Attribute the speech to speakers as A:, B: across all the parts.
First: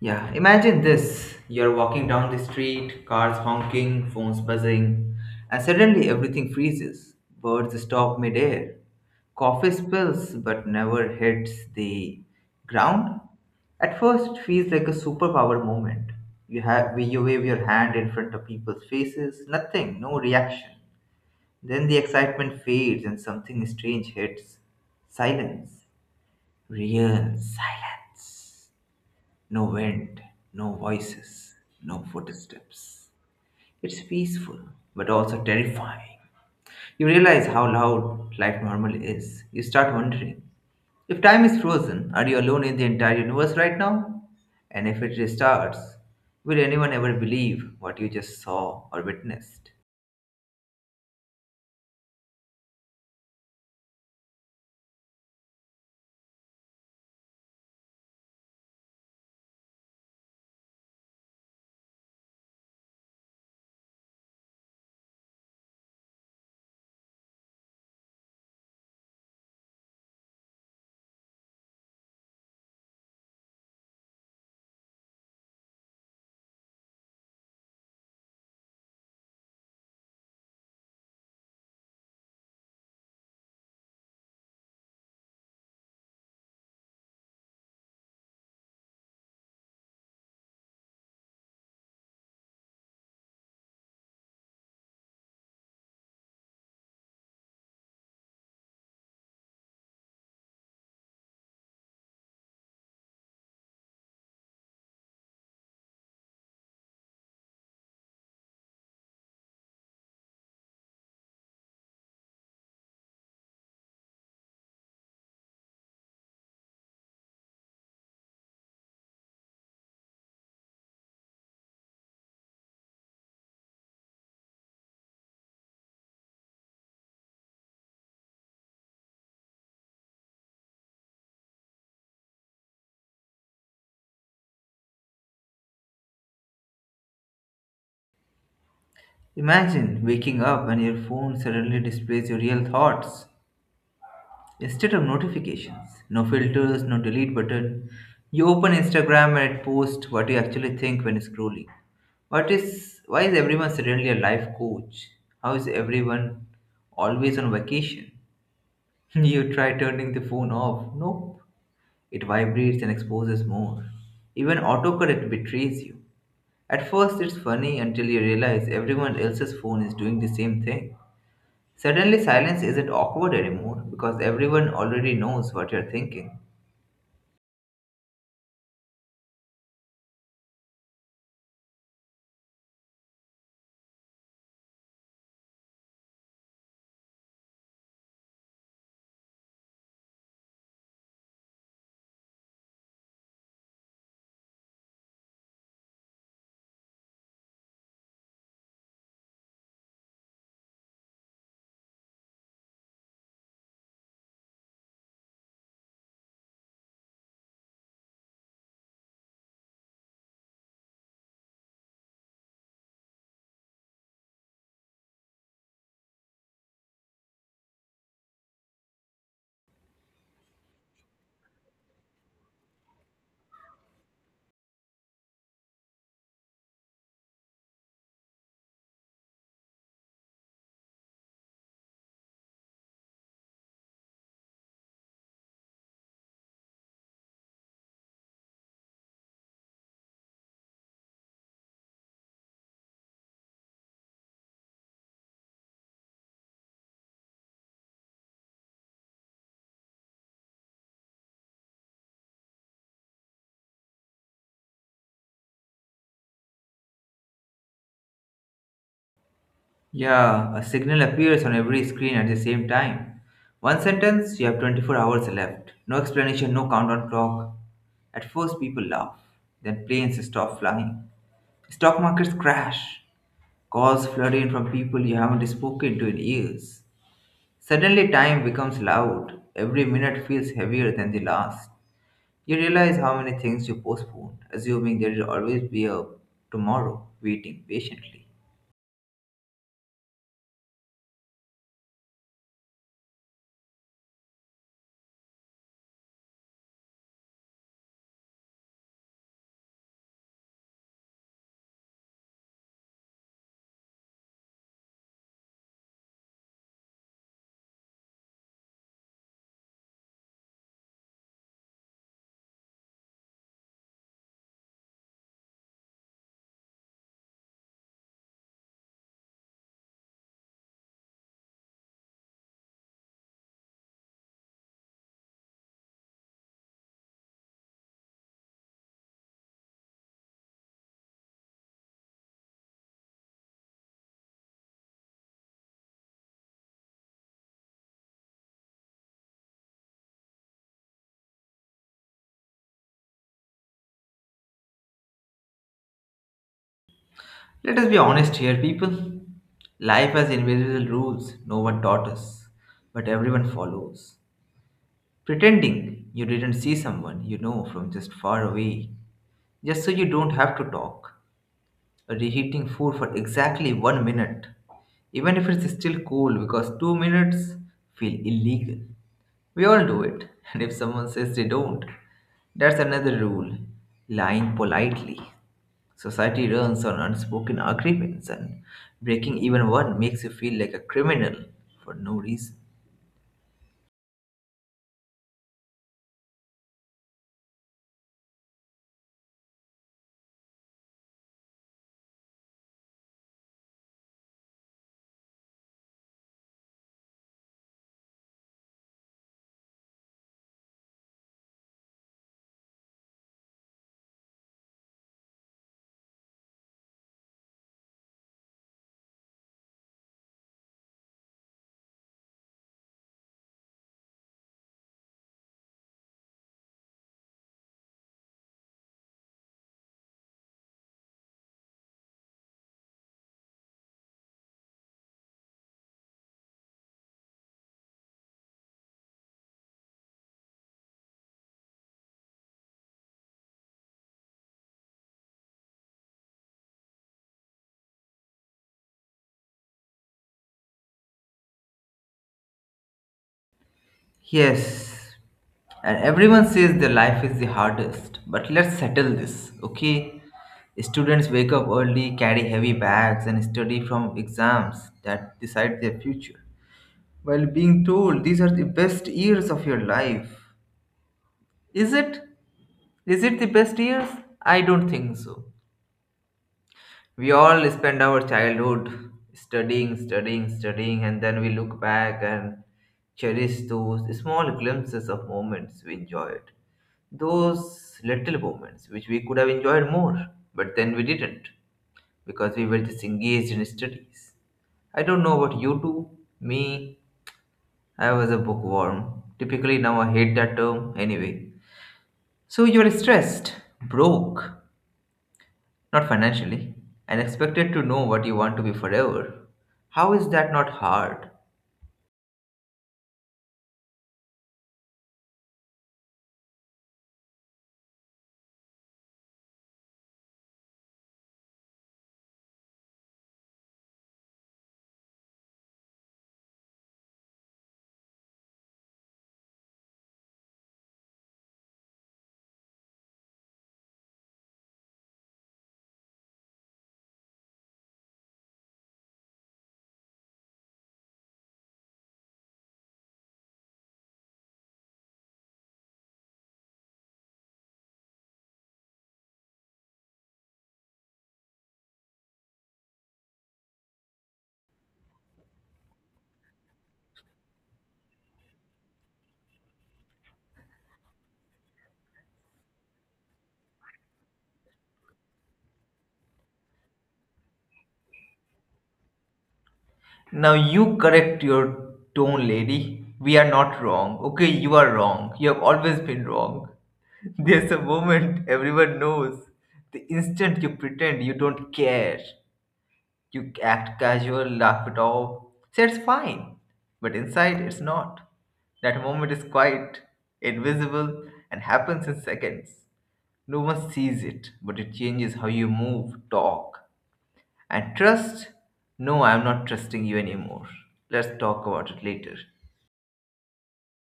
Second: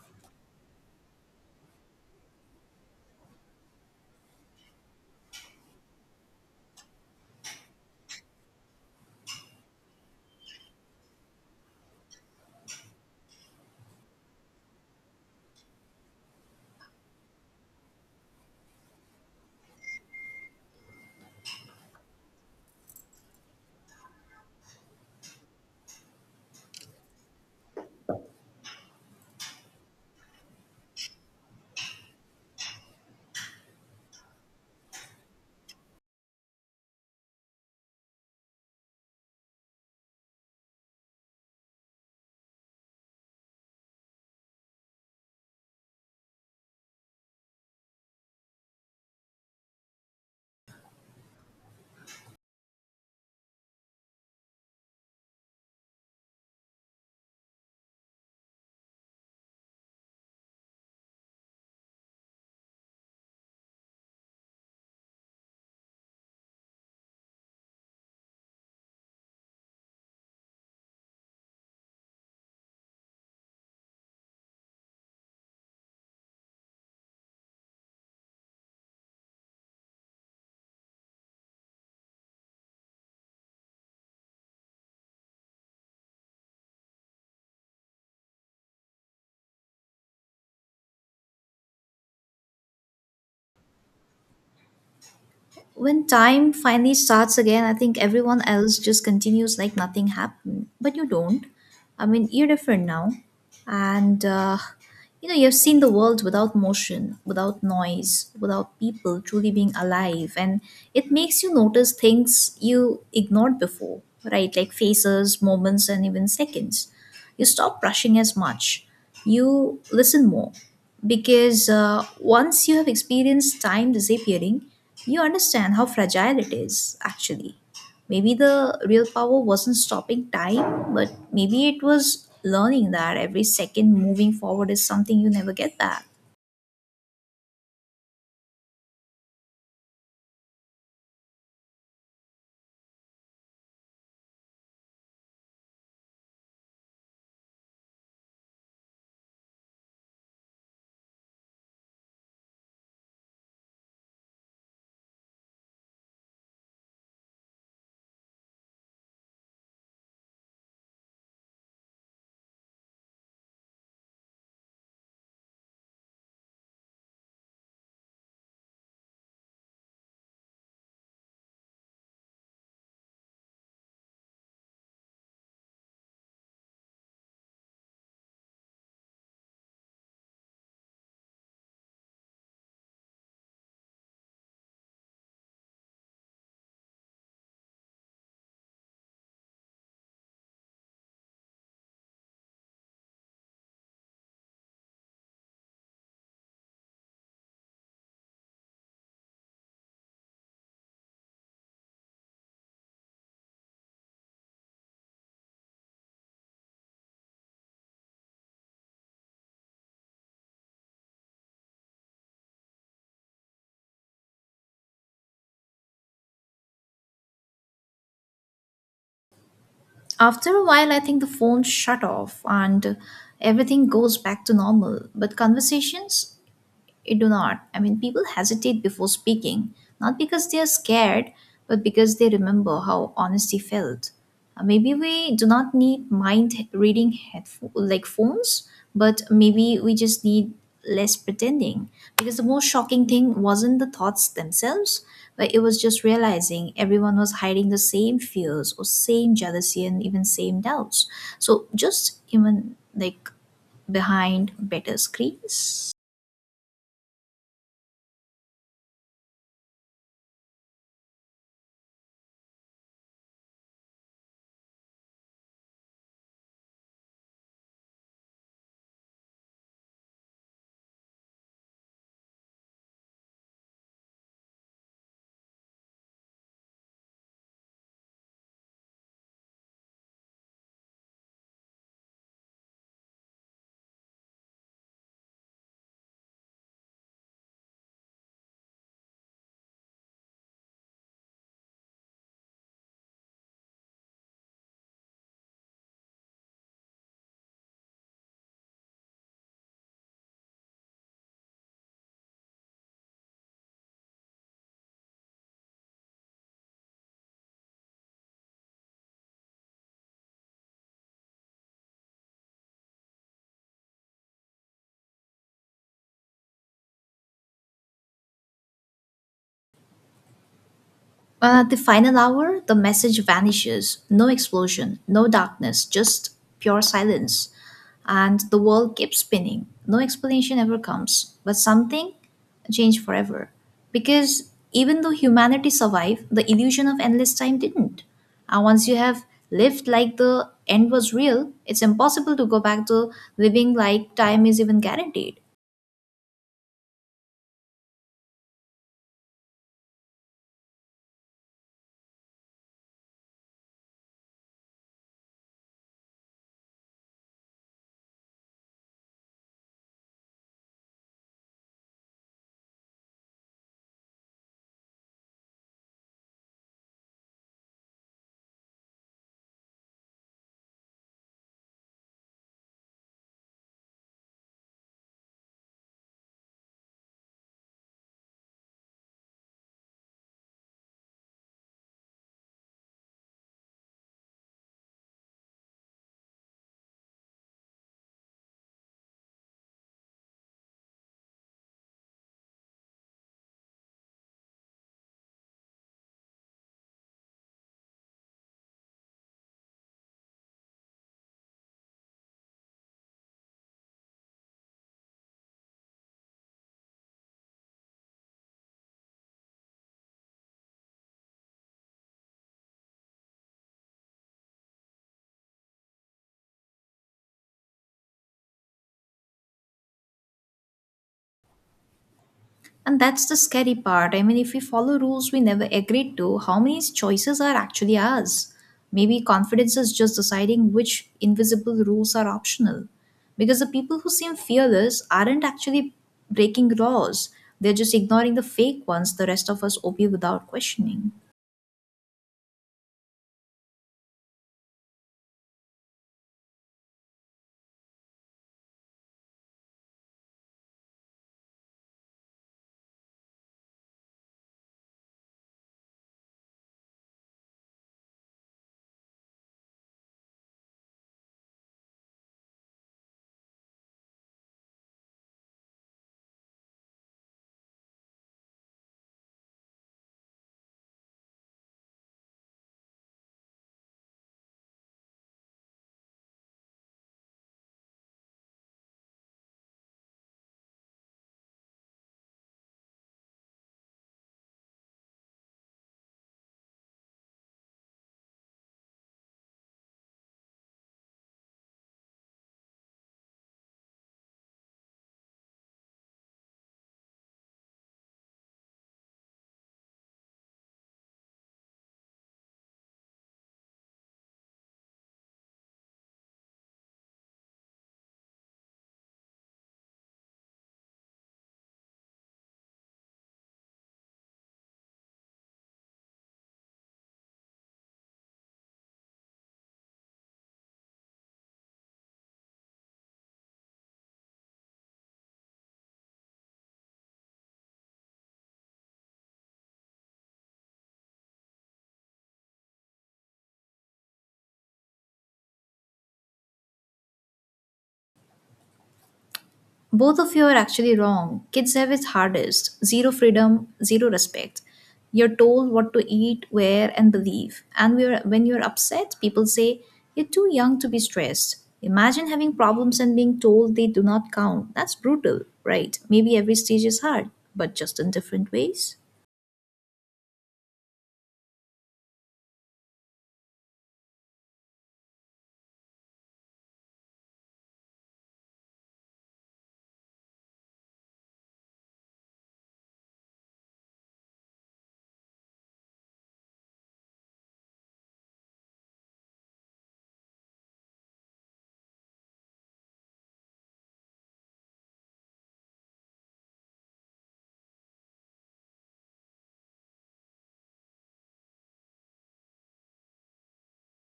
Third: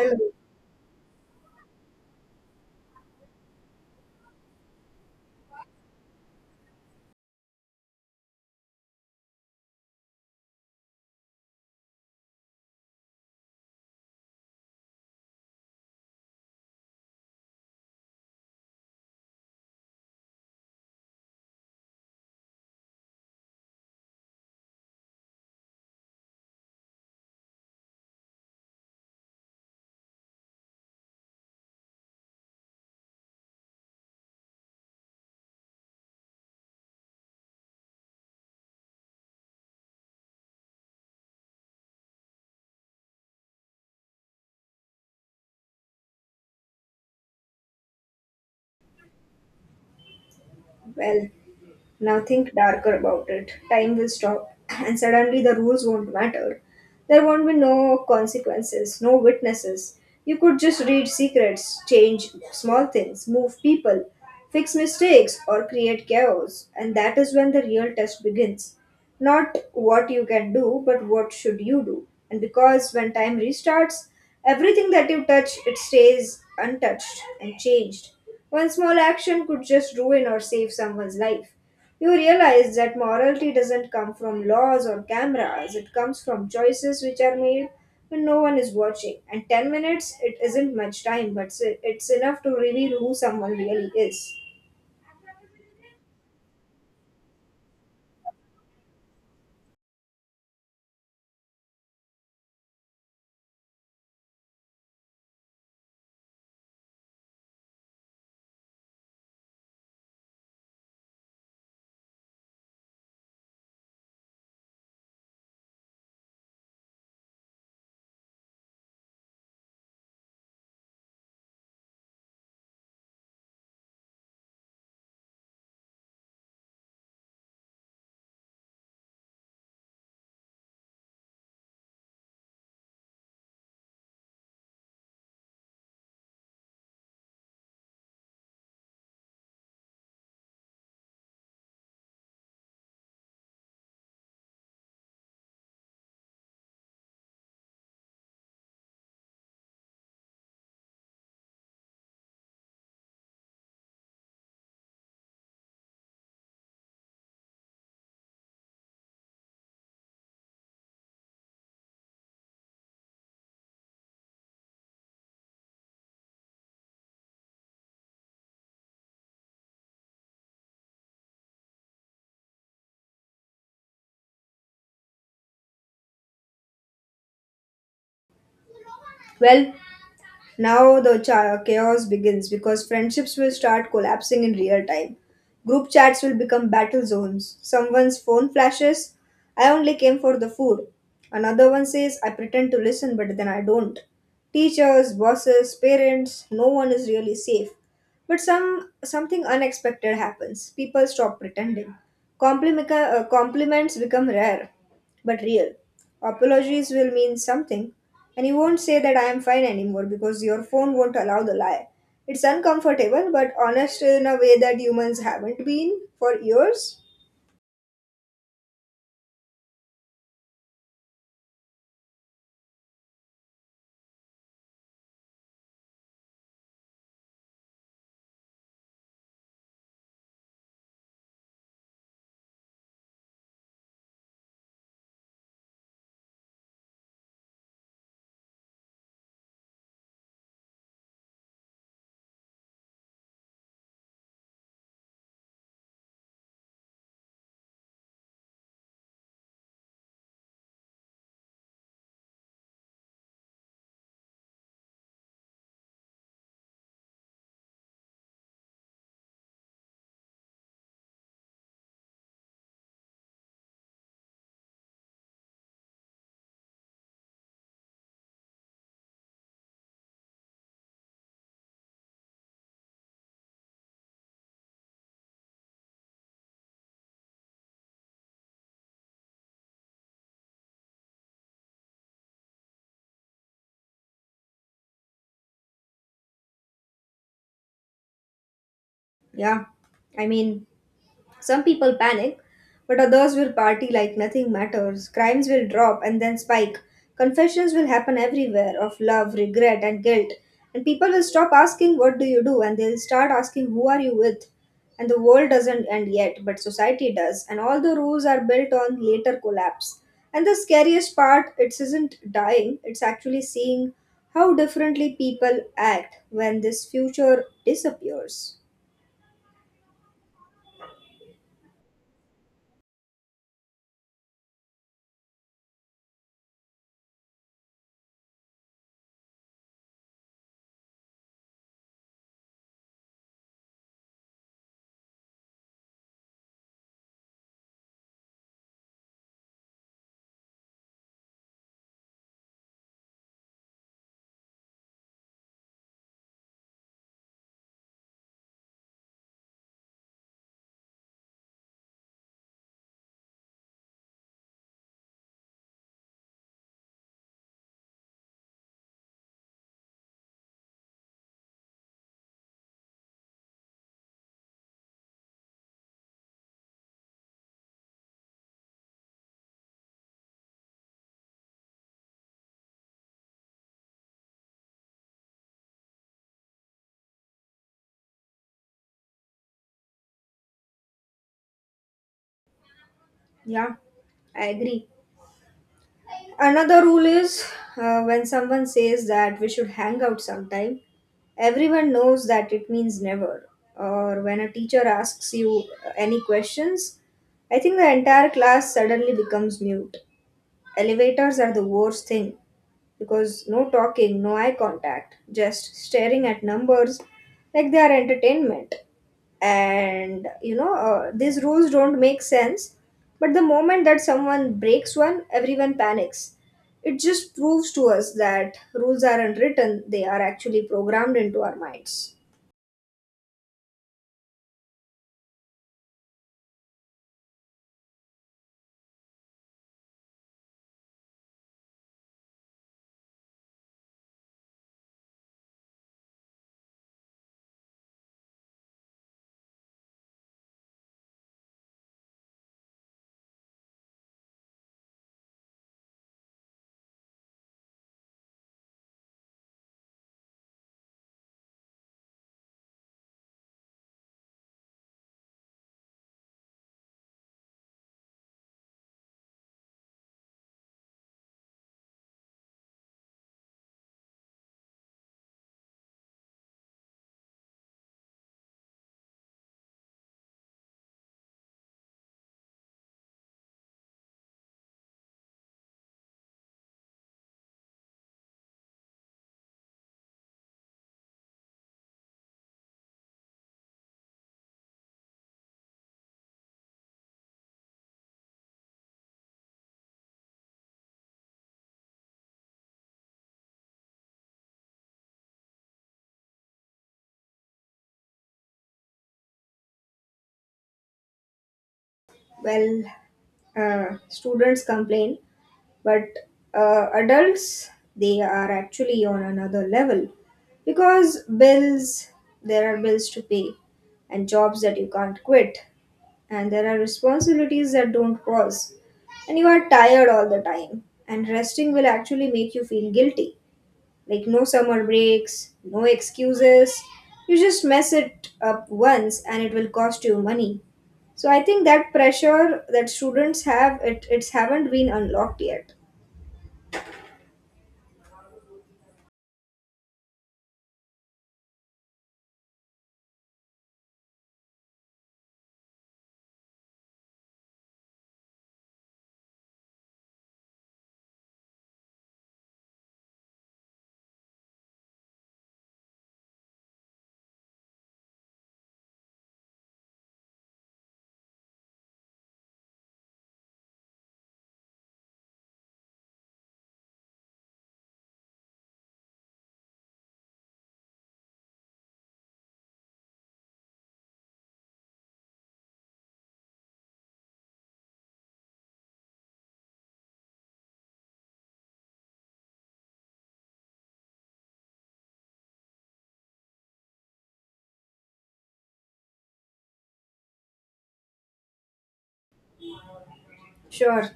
A: Yeah, imagine this. You're walking down the street, cars honking, phones buzzing, and suddenly everything freezes. Birds stop midair. Coffee spills but never hits the ground. At first, it feels like a superpower moment. You wave your hand in front of people's faces, nothing, no reaction. Then the excitement fades and something strange hits. Silence. Real silence. No wind, no voices, no footsteps. It's peaceful, but also terrifying. You realize how loud life normally is. You start wondering, if time is frozen, are you alone in the entire universe right now? And if it restarts, will anyone ever believe what you just saw or witnessed?
B: Well, now think darker about it. Time will stop, and suddenly the rules won't matter. There won't be no consequences, no witnesses. You could just read secrets, change small things, move people, fix mistakes, or create chaos, and that is when the real test begins. Not what you can do, but what should you do? And because when time restarts, everything that you touch, it stays untouched and changed. One small action could just ruin or save someone's life. You realize that morality doesn't come from laws or cameras, it comes from choices which are made when no one is watching. And 10 minutes, it isn't much time, but it's enough to reveal who someone really is.
C: When time finally starts again, I think everyone else just continues like nothing happened. But you don't. You're different now. And, uh, you've seen the world without motion, without noise, without people truly being alive. And it makes you notice things you ignored before, right? Like faces, moments, and even seconds. You stop rushing as much, you listen more, because once you have experienced time disappearing, you understand how fragile it is actually. Maybe the real power wasn't stopping time, but maybe it was learning that every second moving forward is something you never get back.
A: Imagine waking up and your phone suddenly displays your real thoughts. Instead of notifications, no filters, no delete button, you open Instagram and it posts what you actually think when scrolling. What is Why is everyone suddenly a life coach? How is everyone always on vacation? You try turning the phone off. Nope. It vibrates and exposes more. Even autocorrect betrays you. At first it's funny until you realize everyone else's phone is doing the same thing. Suddenly silence isn't awkward anymore because everyone already knows what you're thinking.
B: Well, now the chaos begins because friendships will start collapsing in real time. Group chats will become battle zones. Someone's phone flashes, I only came for the food. Another one says, I pretend to listen, but then I don't. Teachers, bosses, parents, no one is really safe. But something unexpected happens. People stop pretending. Compliments become rare but real. Apologies will mean something, and you won't say that I am fine anymore because your phone won't allow the lie. It's uncomfortable, but honest in a way that humans haven't been for years.
C: After a while, I think the phone shut off and everything goes back to normal, but conversations it do not. People hesitate before speaking, not because they are scared, but because they remember how honesty felt. Maybe we do not need mind reading phones, but maybe we just need less pretending. Because the most shocking thing wasn't the thoughts themselves, but it was just realizing everyone was hiding the same fears or same jealousy and even same doubts. So just even like behind better screens.
A: Yeah, a signal appears on every screen at the same time. One sentence, you have 24 hours left. No explanation, no countdown clock. At first, people laugh. Then planes stop flying. Stock markets crash. Calls flood in from people you haven't spoken to in years. Suddenly, time becomes loud. Every minute feels heavier than the last. You realize how many things you postponed, assuming there will always be a tomorrow waiting patiently.
B: Yeah, I mean, some people panic, but others will party like nothing matters. Crimes will drop and then spike. Confessions will happen everywhere, of love, regret, and guilt. And people will stop asking, What do you do? And they'll start asking, Who are you with? And the world doesn't end yet, but society does, and all the rules are built on later collapse. And the scariest part, it isn't dying, it's actually seeing how differently people act when this future disappears.
C: At the final hour, the message vanishes. No explosion, no darkness, just pure silence. And the world keeps spinning. No explanation ever comes. But something changed forever. Because even though humanity survived, the illusion of endless time didn't. And once you have lived like the end was real, it's impossible to go back to living like time is even guaranteed.
A: Let us be honest here, people. Life has invisible rules no one taught us, but everyone follows. Pretending you didn't see someone you know from just far away, just so you don't have to talk, or reheating food for exactly 1 minute, even if it's still cold because 2 minutes feel illegal. We all do it. And if someone says they don't, that's another rule, lying politely. Society runs on unspoken agreements, and breaking even one makes you feel like a criminal for no reason.
B: Yeah, I agree. Another rule is, when someone says that we should hang out sometime, everyone knows that it means never. Or when a teacher asks you any questions, I think the entire class suddenly becomes mute. Elevators are the worst thing because no talking, no eye contact, just staring at numbers like they are entertainment. And these rules don't make sense, but the moment that someone breaks one, everyone panics. It just proves to us that rules are unwritten; they are actually programmed into our minds.
C: And that's the scary part. If we follow rules we never agreed to, how many choices are actually ours? Maybe confidence is just deciding which invisible rules are optional. Because the people who seem fearless aren't actually breaking laws, they're just ignoring the fake ones the rest of us obey without questioning.
A: Yes, and everyone says their life is the hardest, but let's settle this, okay? Students wake up early, carry heavy bags, and study from exams that decide their future, while being told these are the best years of your life. Is it? Is it the best years? I don't think so. We all spend our childhood studying, studying, studying, and then we look back and cherish those small glimpses of moments we enjoyed. Those little moments which we could have enjoyed more, but then we didn't because we were just engaged in studies. I don't know about you two. Me, I was a bookworm. Typically, now I hate that term anyway. So you're stressed, broke, not financially. And expected to know what you want to be forever. How is that not hard?
B: Well, students complain, but adults, they are actually on another level, because bills, there are bills to pay, and jobs that you can't quit, and there are responsibilities that don't pause. And you are tired all the time, and resting will actually make you feel guilty. Like no summer breaks, no excuses. You just mess it up once and it will cost you money. So I think that pressure that students have, it it's haven't been unlocked yet.
C: Both of you are actually wrong. Kids have it hardest, zero freedom, zero respect. You're told what to eat, wear, and believe. And we're, when you're upset, people say, you're too young to be stressed. Imagine having problems and being told they do not count. That's brutal, right? Maybe every stage is hard, but just in different ways.
A: Now you correct your tone, lady. We are not wrong. Okay, you are wrong. You have always been wrong. There's a moment everyone knows. The instant you pretend you don't care, you act casual, laugh it off, say it's fine. But inside, it's not. That moment is quiet, invisible, and happens in seconds. No one sees it, but it changes how you move, talk, and trust. No, I'm not trusting you anymore. Let's talk about it later.
B: Sure.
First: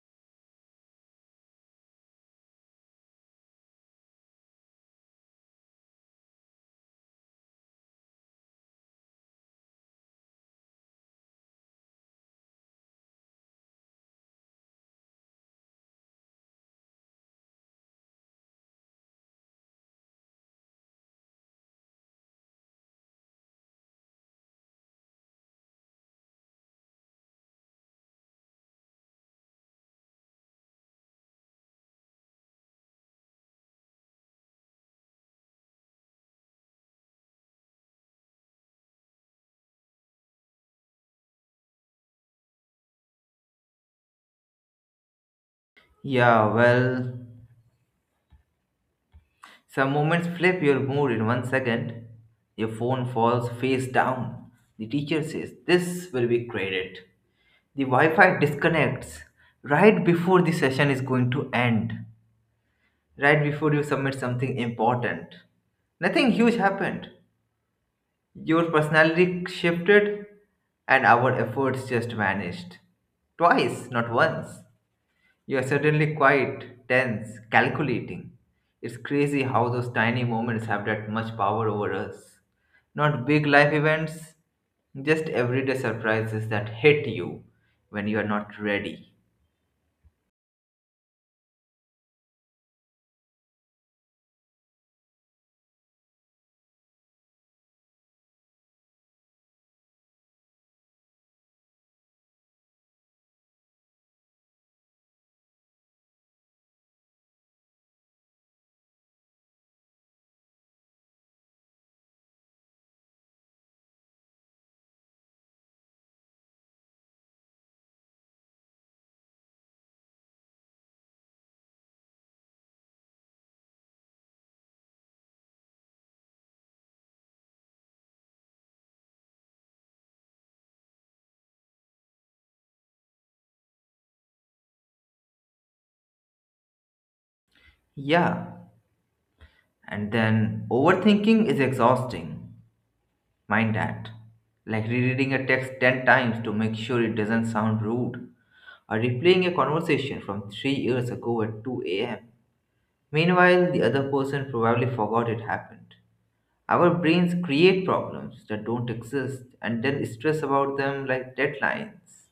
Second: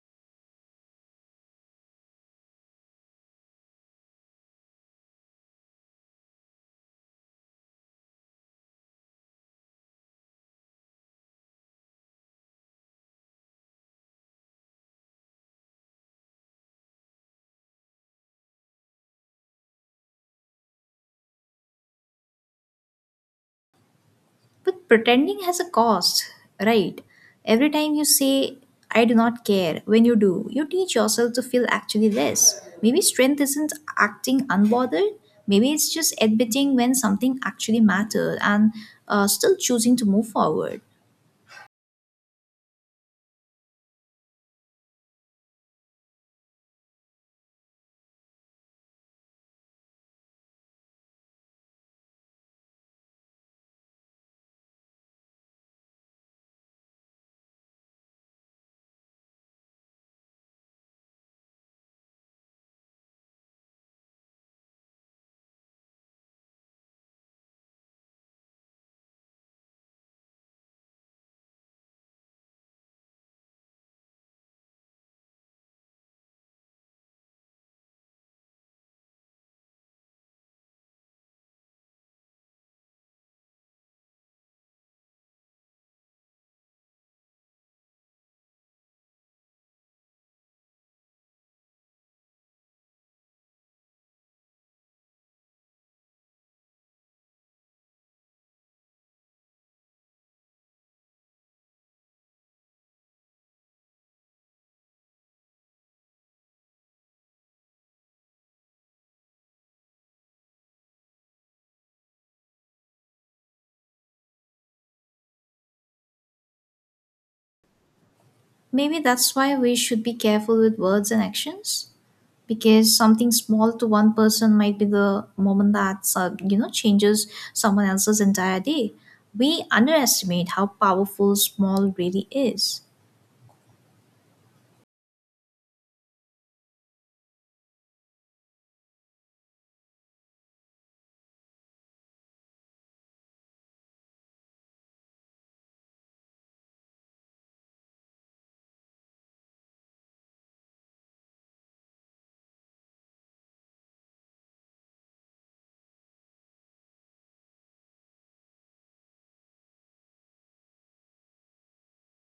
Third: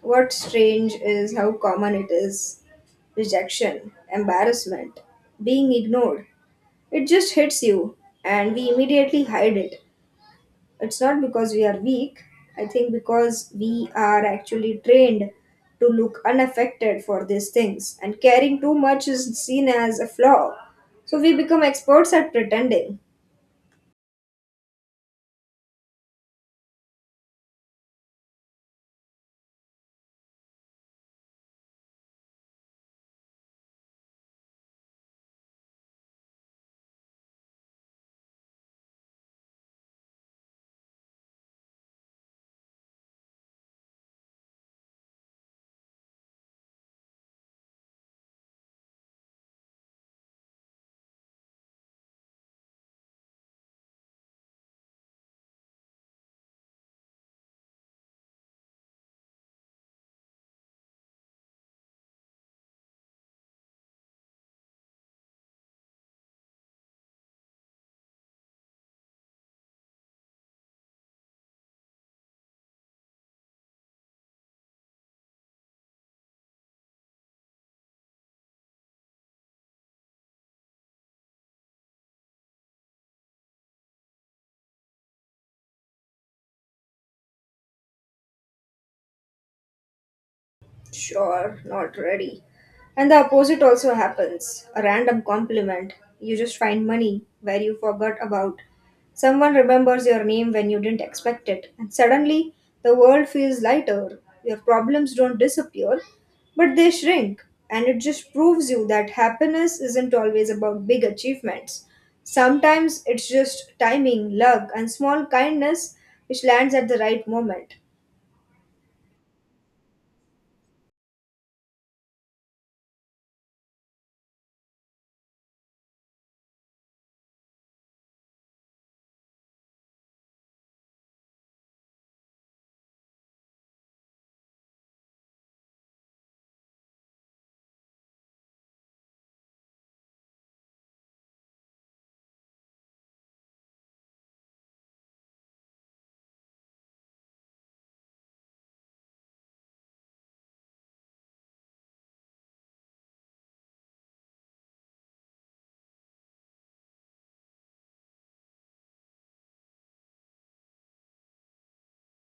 B: What's strange is how common it is. Rejection, embarrassment, being ignored. It just hits you and we immediately hide it. It's not because we are weak, I think because we are actually trained to look unaffected for these things, and caring too much is seen as a flaw. So we become experts at pretending.
C: But pretending has a cost, right? Every time you say, I do not care, when you do, you teach yourself to feel actually less. Maybe strength isn't acting unbothered. Maybe it's just admitting when something actually mattered and still choosing to move forward.
A: Yeah, well, some moments flip your mood in 1 second. Your phone falls face down. The teacher says, "This will be graded." The Wi Fi disconnects right before the session is going to end, right before you submit something important. Nothing huge happened, your personality shifted, and our efforts just vanished. Twice, not once. You are suddenly quiet, tense, calculating. It's crazy how those tiny moments have that much power over us. Not big life events, just everyday surprises that hit you when you are not ready.
B: Sure, not ready. And the opposite also happens, a random compliment. You just find money where you forgot about. Someone remembers your name when you didn't expect it, and suddenly the world feels lighter. Your problems don't disappear, but they shrink. And it just proves you that happiness isn't always about big achievements. Sometimes it's just timing, luck, and small kindness which lands at the right moment.
C: Maybe that's why we should be careful with words and actions, because something small to one person might be the moment that changes someone else's entire day. We underestimate how powerful small really is.
A: Yeah, and then overthinking is exhausting. Mind that. Like rereading a text 10 times to make sure it doesn't sound rude, or replaying a conversation from 3 years ago at 2 am. Meanwhile, the other person probably forgot it happened. Our brains create problems that don't exist and then stress about them like deadlines.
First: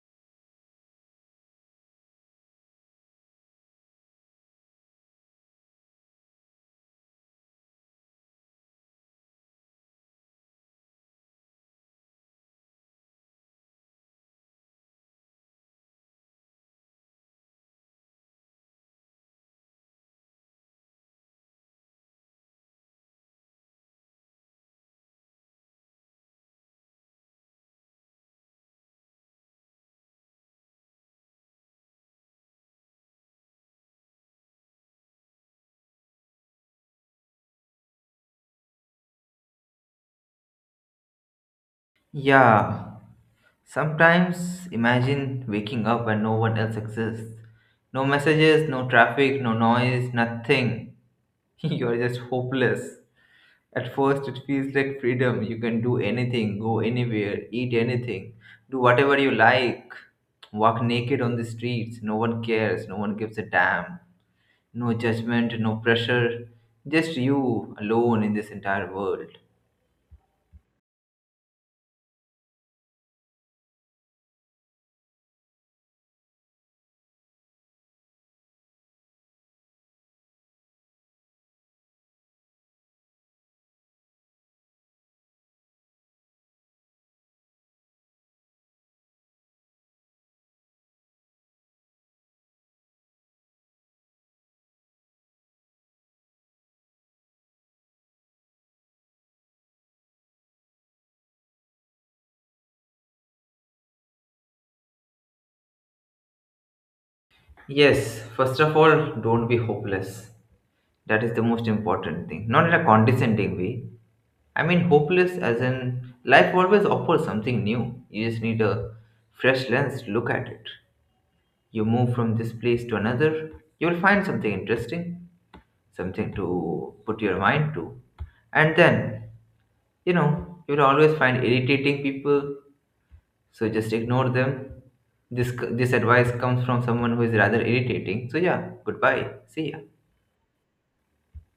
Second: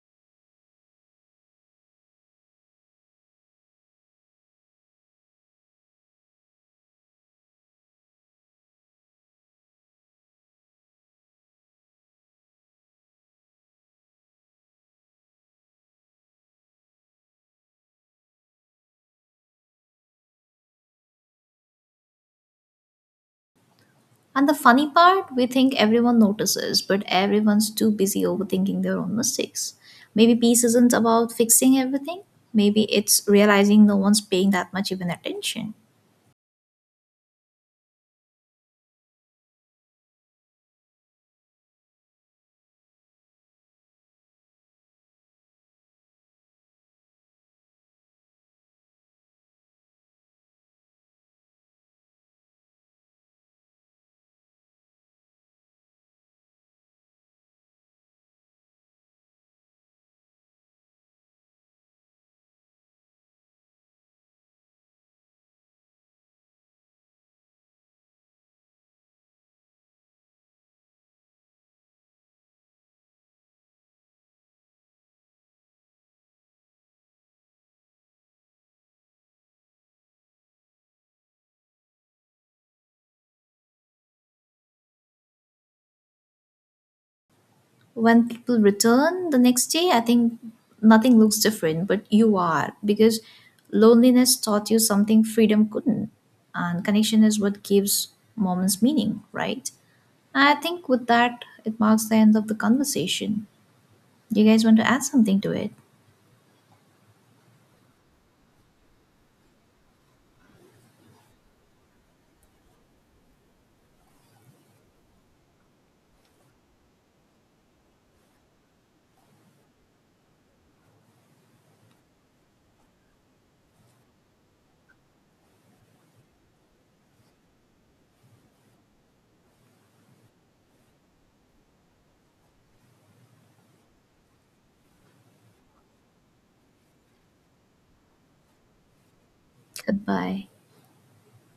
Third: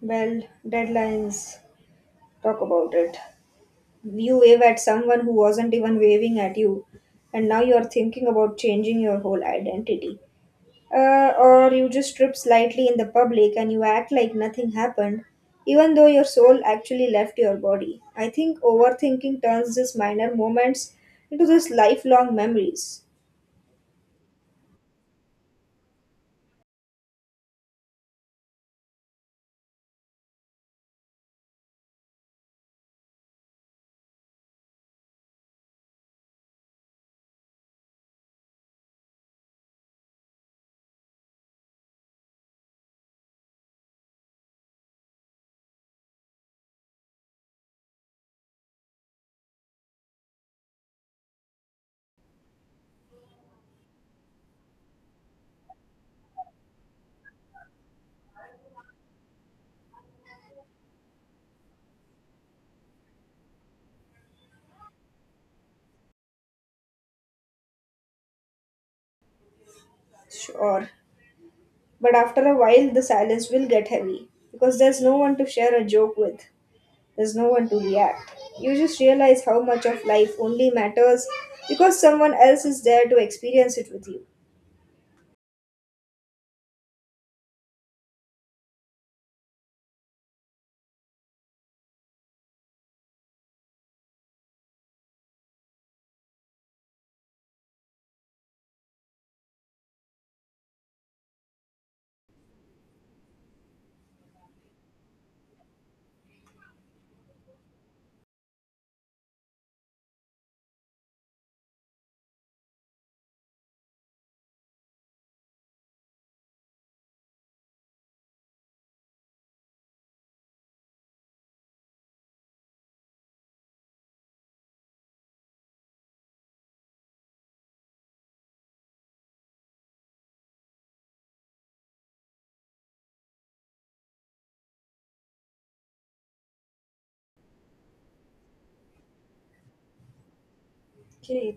B: Well, deadlines, talk about it. You wave at someone who wasn't even waving at you, and now you are thinking about changing your whole identity. Or you just trip slightly in the public and you act like nothing happened, even though your soul actually left your body. I think overthinking turns these minor moments into these lifelong memories.
C: And the funny part, we think everyone notices, but everyone's too busy overthinking their own mistakes. Maybe peace isn't about fixing everything. Maybe it's realizing no one's paying that much even attention.
A: Yeah, sometimes imagine waking up when no one else exists. No messages, no traffic, no noise, nothing. You're just hopeless. At first, it feels like freedom. You can do anything, go anywhere, eat anything, do whatever you like, walk naked on the streets. No one cares, no one gives a damn. No judgment, no pressure. Just you alone in this entire world.
B: Sure. But after a while, the silence will get heavy because there's no one to share a joke with. There's no one to react. You just realize how much of life only matters because someone else is there to experience it with you.
C: When people return the next day, I think nothing looks different, but you are, because loneliness taught you something freedom couldn't, and connection is what gives moments meaning, right? And I think with that, it marks the end of the conversation. Do you guys want to add something to it?
A: Yes, first of all, don't be hopeless. That is the most important thing. Not in a condescending way. I mean, hopeless as in life always offers something new. You just need a fresh lens to look at it. You move from this place to another, you will find something interesting, something to put your mind to. And then, you know, you'll always find irritating people, so just ignore them. This advice comes from someone who is rather irritating. So, yeah, goodbye. See ya.
C: Goodbye.
B: Okay,